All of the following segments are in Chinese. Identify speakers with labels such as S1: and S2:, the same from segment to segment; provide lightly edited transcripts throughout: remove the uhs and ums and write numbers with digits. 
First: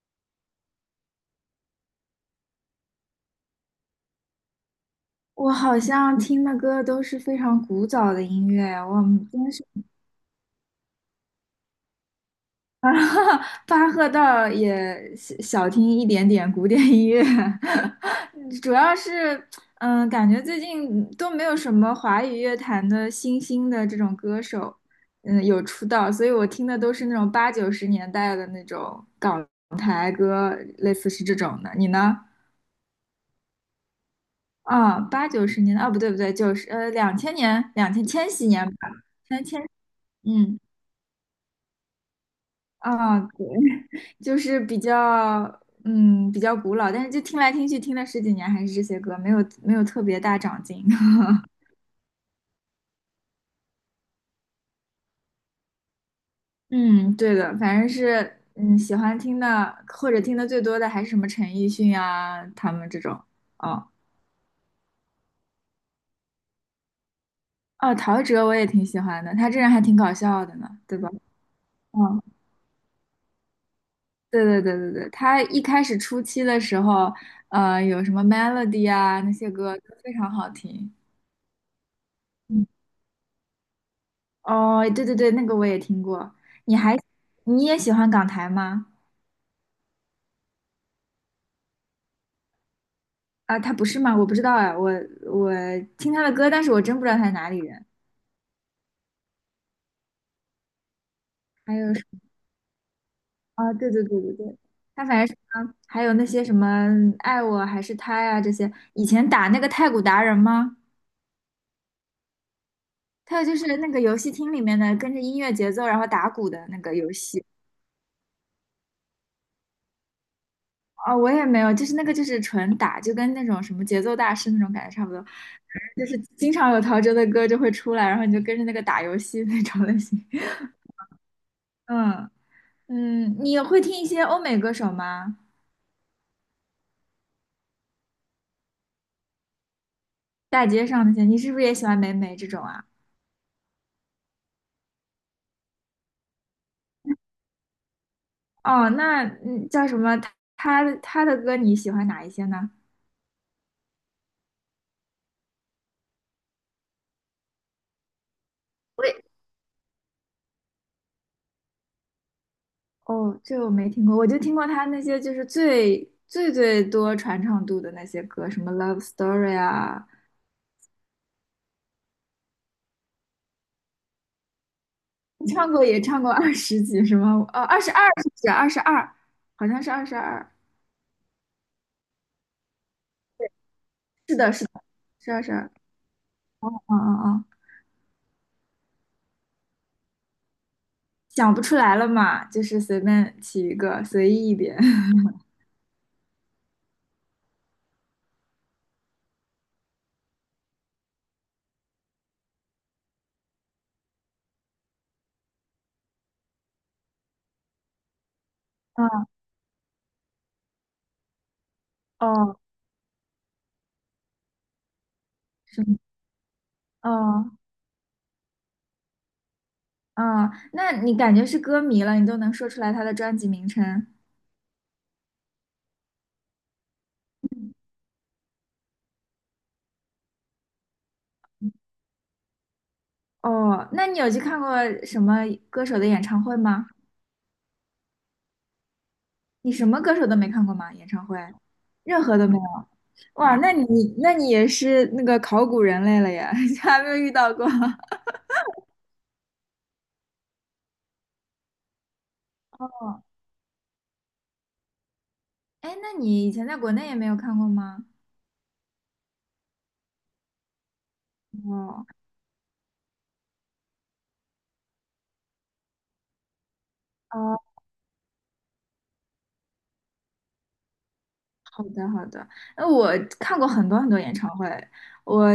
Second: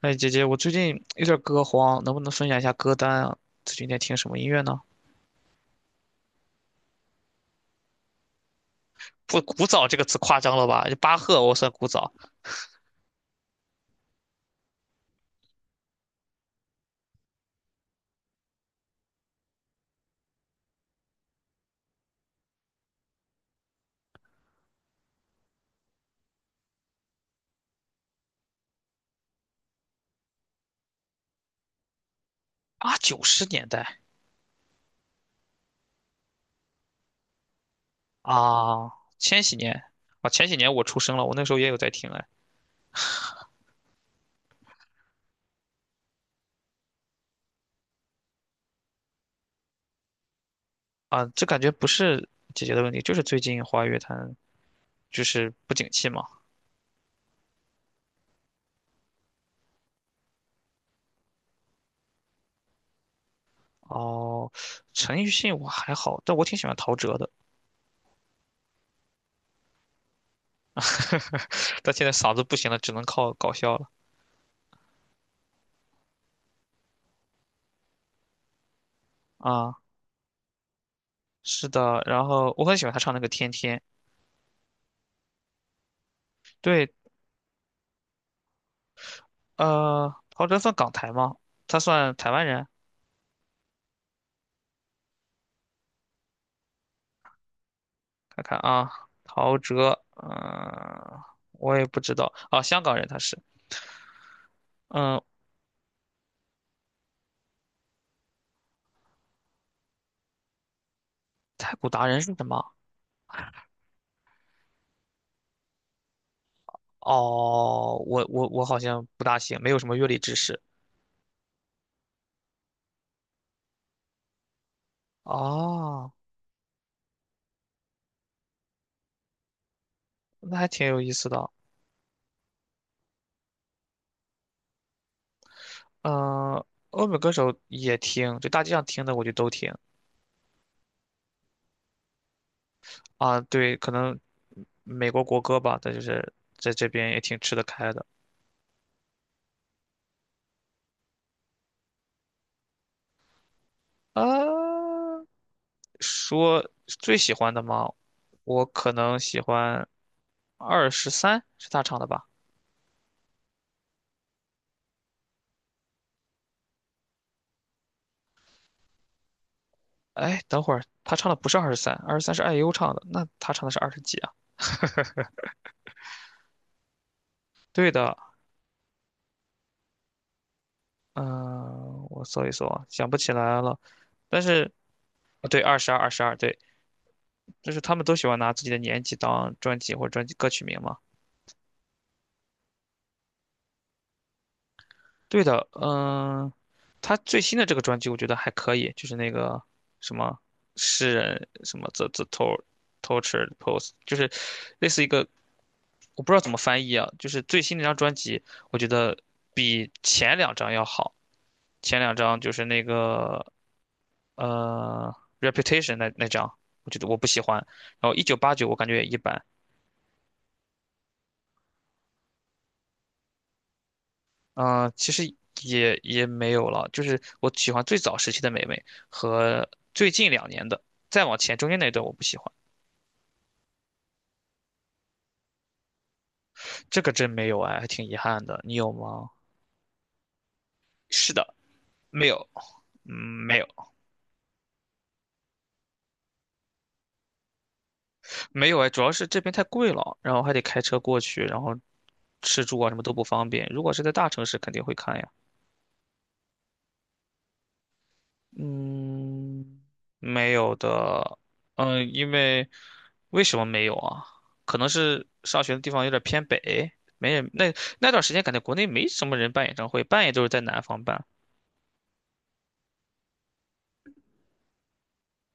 S1: 哎，姐姐，我最近有点歌荒，能不能分享一下歌单啊？最近在听什么音乐呢？
S2: 我好像听的歌都是非常古早的音乐，我们
S1: 不，
S2: 真是。
S1: 古早这个词夸张了吧？巴赫我算古早
S2: 啊，巴赫倒也小小听一点点古典音乐。主要是，感觉最近都没有什么华语乐坛的新兴的这种歌手，有出道，所以我听的都是那种八九十年代的那种港台歌，类似是这种的。你呢？
S1: 啊，90年代
S2: 啊、八九十年代啊，不对不对，九十两千年，千禧年吧，
S1: 啊，千
S2: 千
S1: 禧
S2: 千。
S1: 年啊，前几
S2: 嗯。
S1: 年我出生了，我那时候也有在听哎
S2: 啊，对。 就是比较，比较古老，但是就听来听去，听了十几年还是这些歌，没有特别大长进。
S1: 啊，这 感觉不是姐姐的问题，就是最近华语乐坛就是不景气嘛。
S2: 嗯，对的，反正是，喜欢听的或者听的最多的还是什么陈奕迅啊，他们这种。哦，
S1: 哦，陈奕迅我还好，但我挺喜欢陶喆的，
S2: 哦，陶喆我也挺喜欢的，他这人还挺搞笑的呢，对吧？
S1: 但现在
S2: 嗯，
S1: 嗓子不行了，只能靠搞笑了
S2: 对对对对对，他一开始初期的时候，有什么 Melody 啊那些歌
S1: 啊。
S2: 都非常好听。
S1: 是的，然后我
S2: 嗯，
S1: 很喜欢他唱那个《天天》。
S2: 哦，对对对，那个我也听过。你
S1: 对，
S2: 还你也喜欢港台吗？
S1: 陶喆算港台吗？他算台湾人？
S2: 啊，他不是吗？我不知道哎，我听他的歌，但是我真不知道他是哪里人。
S1: 看看啊，陶喆，嗯、我
S2: 还
S1: 也
S2: 有
S1: 不
S2: 什
S1: 知道啊，香港人他是，
S2: 啊，对对对对对，他反
S1: 嗯、
S2: 正是啊，还有那些什么爱我还是他呀这些，以前打那个太鼓达人吗？
S1: 太古达人是什么？
S2: 还有就是那个游戏厅里面的跟着音乐节奏然后打鼓的那个游戏。
S1: 哦，我好像不大行，没有什么乐理知识。
S2: 哦，我也没有，就是那个就是纯打，就跟那种什么节奏大师那种感觉差不多，就
S1: 哦，
S2: 是经常有陶喆的歌就会出来，然后你就跟着那个打游戏那种类型。
S1: 那 还挺有意思的。
S2: 嗯，嗯，你会听一些欧美歌手吗？
S1: 嗯、欧美歌手也听，就大街上听的我就都听
S2: 大街上那些，你是不是也喜欢霉霉这种啊？
S1: 啊。对，可能美国国歌吧，但就是在这边也挺吃得开的。
S2: 哦，那叫什么？他的歌你喜欢哪一些呢？
S1: 啊。说最喜欢的吗？我可
S2: 我
S1: 能
S2: 也
S1: 喜欢二十三，是他唱的吧？
S2: 哦，这个我没听过，我就听过他那些就是最最最多传唱度的那些歌，什么《Love Story》啊，
S1: 哎，等会儿他唱的不是二十三，二十三是 i 优唱的，那他唱的是20几啊？
S2: 你唱过也唱过二十几是吗？哦，二
S1: 对
S2: 十二
S1: 的，
S2: 是不是？二十二，好像是二十二。
S1: 嗯、我搜一搜啊想不起来了。
S2: 是
S1: 但
S2: 的，是的，
S1: 是，
S2: 是二
S1: 啊
S2: 十
S1: 对，
S2: 二。
S1: 二十二，二十二，对，
S2: 嗯嗯嗯，
S1: 就是他们都喜欢拿自己的年纪当专辑或者专辑歌曲名嘛。
S2: 想不出来了嘛，就是随便起一个，随意一点。
S1: 对的，嗯、他最新的这个专辑我觉得还可以，就是那个什么诗人什么 the tor t o r t u r e pose，就是类似一个我不知道怎么翻译啊，就是最新那张专辑，我觉得
S2: 嗯，
S1: 比前两张要好。前两张就
S2: 哦，
S1: 是那个呃
S2: 是吗？
S1: Reputation 那张，我觉得我不喜
S2: 哦，
S1: 欢。然后1989我感觉也一般，
S2: 哦，那你感觉是歌迷了，你都能说出来他的专辑名称。
S1: 嗯，其实也没有了，就是我喜欢最早时期的美味和最近2年的，再往前中间那段我不喜欢，
S2: 哦，那你有去看过什么歌手的演唱会吗？
S1: 这个真没有哎，还挺遗憾的。你有吗？
S2: 你什么歌手都没看过吗？演唱
S1: 是
S2: 会，
S1: 的，
S2: 任
S1: 没
S2: 何都
S1: 有，
S2: 没有。
S1: 嗯，
S2: 哇，
S1: 没有，
S2: 那你也是那个考古人类了呀，还没有遇到过。
S1: 没有哎，主要是这边太贵了，然后还得开车过去，然后吃住啊什么都不
S2: 哦，
S1: 方便。如果是在大城市，肯定会看呀。
S2: 哎，那你以前在国内也没有看过吗？
S1: 嗯，没有的，
S2: 哦，
S1: 嗯，因为为什么没有啊？可能是上学的地方有点偏北，没人。
S2: 哦，
S1: 那那段时间感觉国内没什么人办演唱会，办也都是在南方办。
S2: 好的好的。那我看过很多很多演唱会。我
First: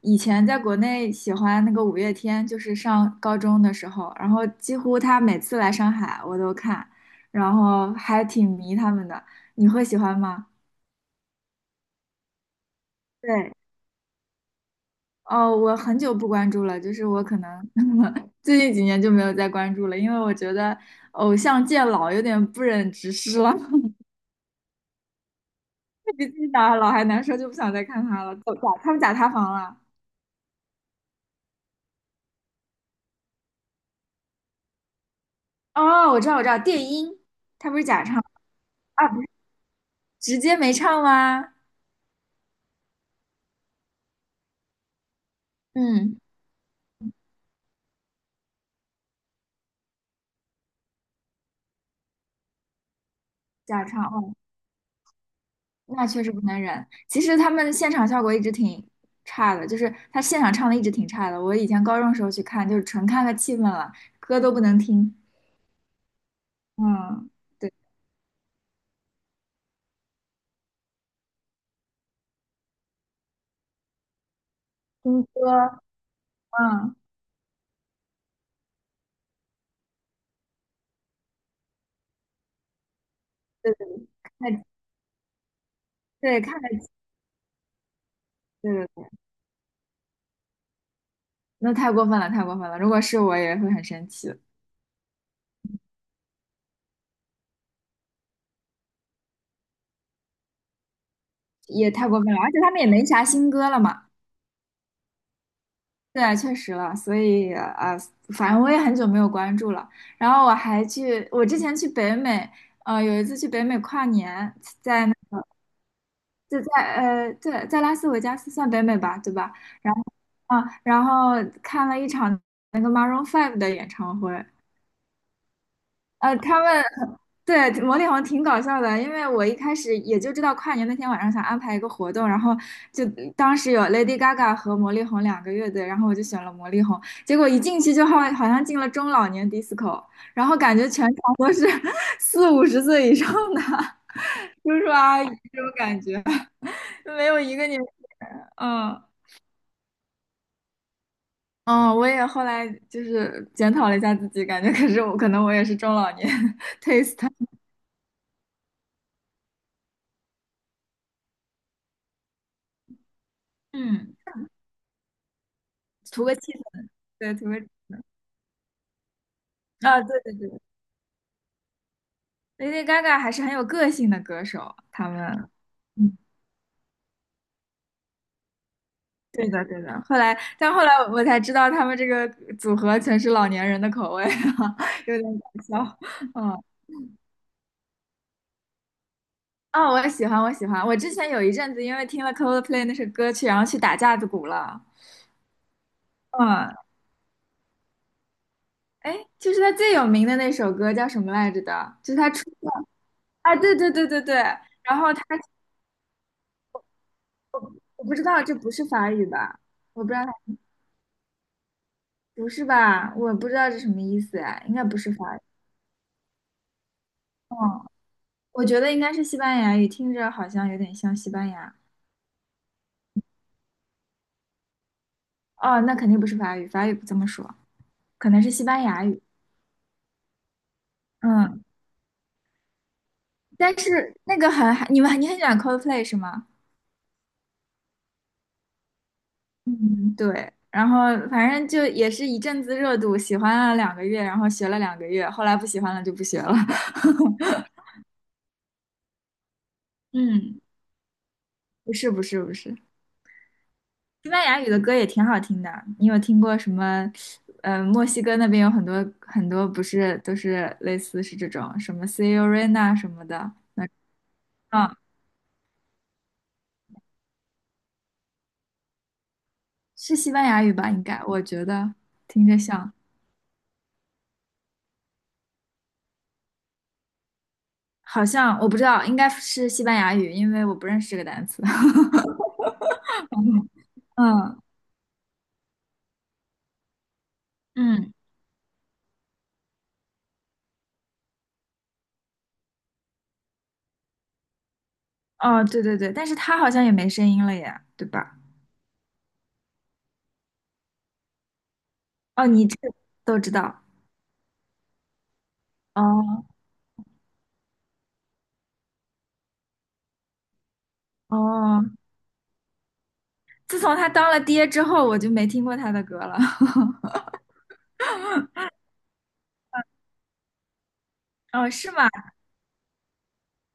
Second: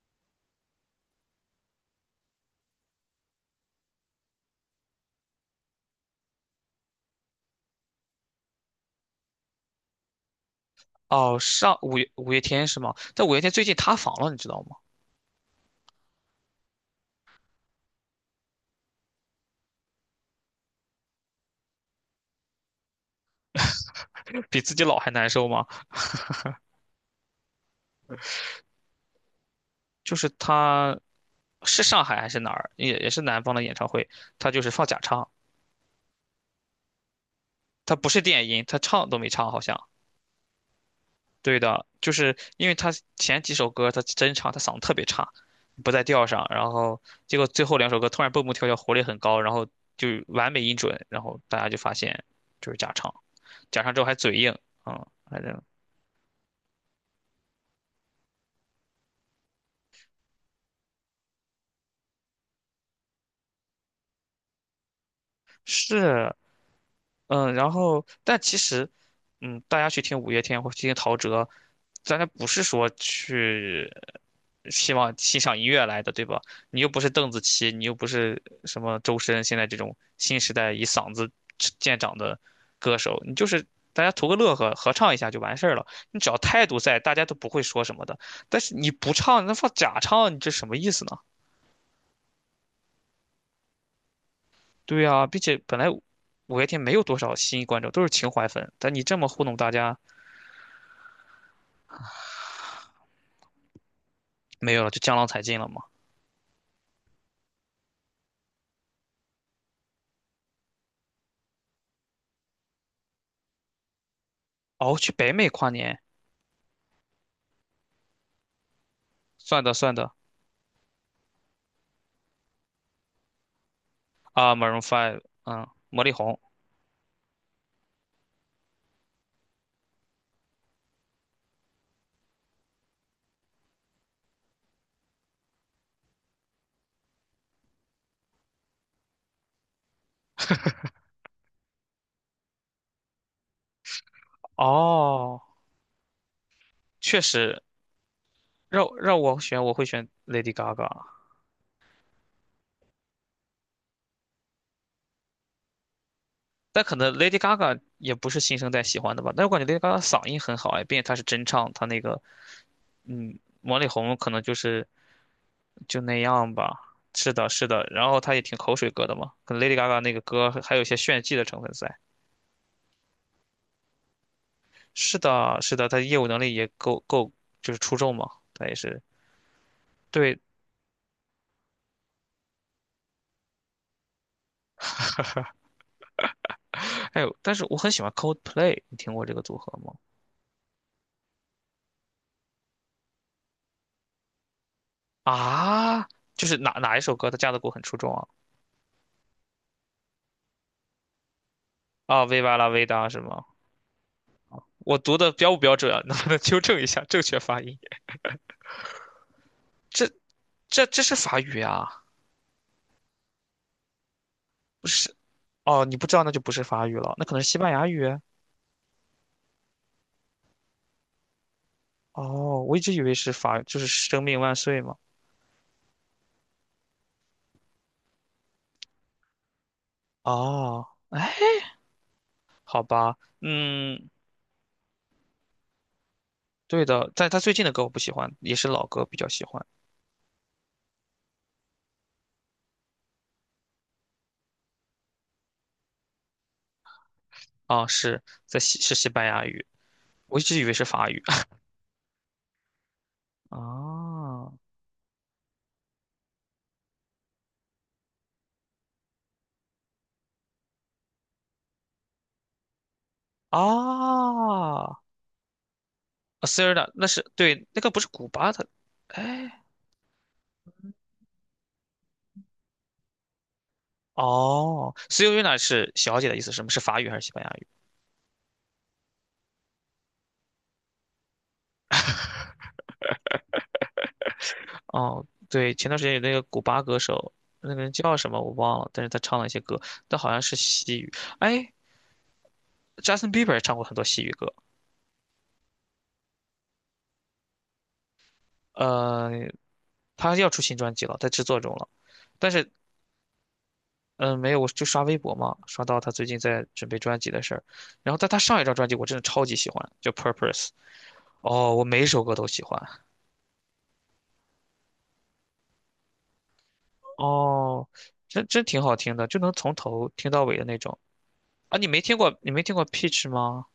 S2: 以前在国内喜欢那个五月天，就是上高中的时候，然后几乎他每次来上海我都看，然后还挺迷他们的。你会喜欢吗？
S1: 哦，上五月天是吗？但五月天
S2: 对，
S1: 最近塌房了，你知道吗？
S2: 哦，我很久不关注了，就是我可能 最近几年就没有再关注了，因为我觉得偶像见老有点不忍直视了。
S1: 比自己老还难受吗？
S2: 比自己打老还难受，就不想再看他了。哦他们假塌房了。
S1: 就是他是上海还是哪儿，也是南方的演唱会，他就是放假唱，
S2: 哦，我知道，我知道，电音，他不是
S1: 他
S2: 假
S1: 不
S2: 唱
S1: 是电音，他
S2: 啊，
S1: 唱都
S2: 不
S1: 没
S2: 是
S1: 唱好像。
S2: 直接没唱吗？
S1: 对的，就是因为他前几首歌他真唱，他嗓子特别差，不在
S2: 嗯，
S1: 调上，然后结果最后2首歌突然蹦蹦跳跳，活力很高，然后就完美音准，然后大家就发现就是假唱，假
S2: 假
S1: 唱之
S2: 唱，
S1: 后还
S2: 哦，
S1: 嘴硬，嗯，反正
S2: 那确实不能忍。其实他们现场效果一直挺差的，就是他现场唱的一直挺差的。我以前高中时候去看，就是纯看个气氛了，歌都不能听。
S1: 是
S2: 嗯。
S1: 嗯，然
S2: 对。
S1: 后但其实，嗯，大家去听五月天或去听陶喆，大家不是说去希望
S2: 听
S1: 欣赏音
S2: 歌，
S1: 乐来的，对吧？你又
S2: 嗯，
S1: 不是邓紫棋，你又不是什么周深，现在这种新时代以嗓子见长的歌手，你就是
S2: 对对对，
S1: 大家图个乐
S2: 看
S1: 呵，合唱一下就完事儿了。你只要
S2: 对，看
S1: 态
S2: 得
S1: 度
S2: 起
S1: 在，大家都不会说什么的。但
S2: 对
S1: 是
S2: 对
S1: 你
S2: 对，
S1: 不唱，那放假唱，你这什么意思呢？
S2: 那太过分了，太过分了。如果是我也会很生气，
S1: 对呀、并且本来五月天没有多少新观众，都是情怀粉，但你这么糊弄大家。
S2: 也太过分了。而且他们也没啥新歌了嘛，
S1: 没有了，就江郎才尽了嘛。
S2: 对啊，确实了。所以啊反正我也很久没有关注了。然后我还去，我之前去北美，有一次去北美跨年，
S1: 哦，
S2: 在
S1: 去
S2: 那
S1: 北美跨年，
S2: 就在，对，在拉斯维加斯算北美吧，对吧？
S1: 算的算
S2: 然后
S1: 的
S2: 啊，然后看了一场那个 Maroon Five 的演唱会，
S1: 啊，Maroon 5，嗯，魔力红。
S2: 他们对魔力红挺搞笑的，因为我一开始也就知道跨年那天晚上想安排一个活动，然后就当时有 Lady Gaga 和魔力红两个乐队，然后我就选了魔力红，结果一进去就好像进了中老年 disco，然后感觉全场都是 四五十岁以上的 叔叔阿姨
S1: 哦，
S2: 这种感觉，
S1: 确
S2: 没有一
S1: 实，
S2: 个年，
S1: 让
S2: 嗯，
S1: 让我选，我会选 Lady Gaga，
S2: 嗯，我也后来就是检讨了一下自己，感觉可是我可能我也是中老年。
S1: 但可能 Lady Gaga 也不是新生代喜欢的吧。但我感觉 Lady Gaga 嗓音很好哎，并且她是真唱，她那个嗯，魔力红
S2: 嗯，
S1: 可能就是就那
S2: 图个气
S1: 样
S2: 氛，
S1: 吧。是
S2: 对，图
S1: 的，
S2: 个。
S1: 是的，然后她也挺口水歌的嘛，可能 Lady Gaga
S2: 啊，
S1: 那个
S2: 对对
S1: 歌
S2: 对
S1: 还有一些炫技的成分在。
S2: ，Lady Gaga 还是很有个性的歌手，他
S1: 是
S2: 们，
S1: 的，是的，她
S2: 嗯，
S1: 业务能力也够够，就是出众嘛，她也是。
S2: 对的对的。
S1: 对，
S2: 但后来我才知道他们这个组合全是老年人的口味。哈，有点搞笑。嗯，
S1: 还有，但是我很喜欢 Coldplay，你听过这个组合吗？
S2: 哦，我喜欢，我喜欢。我之前有一阵子因为听了 Coldplay 那首歌曲，然后去打架子鼓了。
S1: 啊，就是哪
S2: 嗯，
S1: 哪一首歌他架子鼓很出众啊？
S2: 哎，就是他最有名的那首歌叫什么来着的？就是
S1: 啊
S2: 他出
S1: ，Viva la
S2: 道
S1: vida 是吗？
S2: 啊，对对对对对。然
S1: 我
S2: 后
S1: 读
S2: 他，
S1: 的标不标准啊？能不能纠正一下正确发音？
S2: 我不知道这不是法语吧？我不
S1: 这
S2: 知道，
S1: 这是法语啊？
S2: 不是吧？我不知道这什么意思哎，应该
S1: 不
S2: 不是
S1: 是
S2: 法语。
S1: 哦，你不知道那就不是法语了，那可能是西班牙
S2: 哦，
S1: 语。
S2: 我觉得应该是西班牙语，听着好像有点像西班牙。
S1: 哦，我一直以为是法，就是生命万岁嘛。
S2: 哦，那肯定不是法语，法语不这么说，可能是西班牙语。
S1: 哦，哎，
S2: 嗯，
S1: 好吧，
S2: 但
S1: 嗯，
S2: 是那个很，你很喜欢 Coldplay 是吗？
S1: 对的，但他最近的歌我不喜欢，也是老歌比较喜欢。
S2: 嗯，对。然后反正就也是一阵子热度，喜欢了两个月，然后学了两个月，后来不喜欢了就不学了。
S1: 啊，是在西是西班牙语，我一直
S2: 嗯，
S1: 以为是法语。
S2: 不是不是不是，西班
S1: 哦
S2: 牙语的歌也挺好听的。你有听过什么？墨西哥那边有很多很多，不是都是类似是这种什么 Selena 什么的。嗯，
S1: 哦，啊 s e r e a 那是对，那个不是古巴的，哎，
S2: 是西班牙语吧？应该，我觉得听着像，
S1: 哦 s e r e n a 是小姐的意思，什么是法语还是西班牙语？
S2: 好像我不知道，应该是西班牙语，因为我不认识这个单词。嗯，
S1: 哦，对，前段时间有那个古巴歌手，那个人
S2: 嗯，
S1: 叫什么我忘了，但是他唱了一些歌，但好像是西语。哎，Justin Bieber 也唱过很多西语歌，
S2: 哦，对对对，但是他好像也没声音了耶，对吧？
S1: 呃，他要出新专辑了，在制作中了，
S2: 哦，
S1: 但
S2: 你
S1: 是。
S2: 这个都知道。
S1: 嗯，没有，我就刷微博嘛，刷到他最近
S2: 哦，
S1: 在准备专辑的事儿，然后但他上一张专辑我真的超级喜欢，叫《Purpose》。哦，我
S2: 哦，
S1: 每首歌都喜欢。
S2: 自从他当了爹之后，我就没听过他的歌了。
S1: 哦，真挺好听的，就能从头听到尾的那种。
S2: 哦，
S1: 啊，你
S2: 是
S1: 没
S2: 吗？
S1: 听过你没听过 Peach 吗？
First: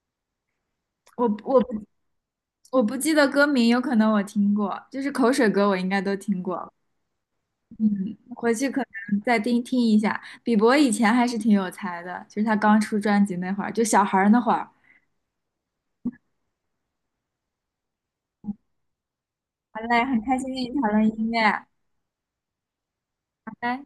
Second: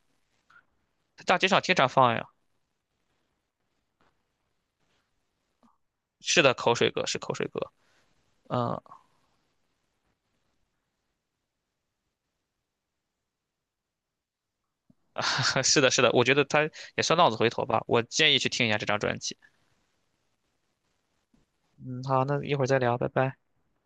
S1: 在
S2: 我
S1: 大街上
S2: 我
S1: 经
S2: 不
S1: 常放呀。
S2: 我不记得歌名，有可能我听过，就是口水歌，我应该都
S1: 是
S2: 听
S1: 的，
S2: 过。
S1: 口水歌是口水歌。
S2: 嗯，回去
S1: 嗯，
S2: 可能再听听一下。比伯以前还是挺有才的，就是他刚出专辑那会儿，就小孩儿那会儿。
S1: 是的，是的，我觉得他也算浪子回头吧。我建议去听一下这张专辑。
S2: 好嘞，很开心跟你讨论音乐，
S1: 嗯，好，那一会儿再聊，拜拜。
S2: 拜拜。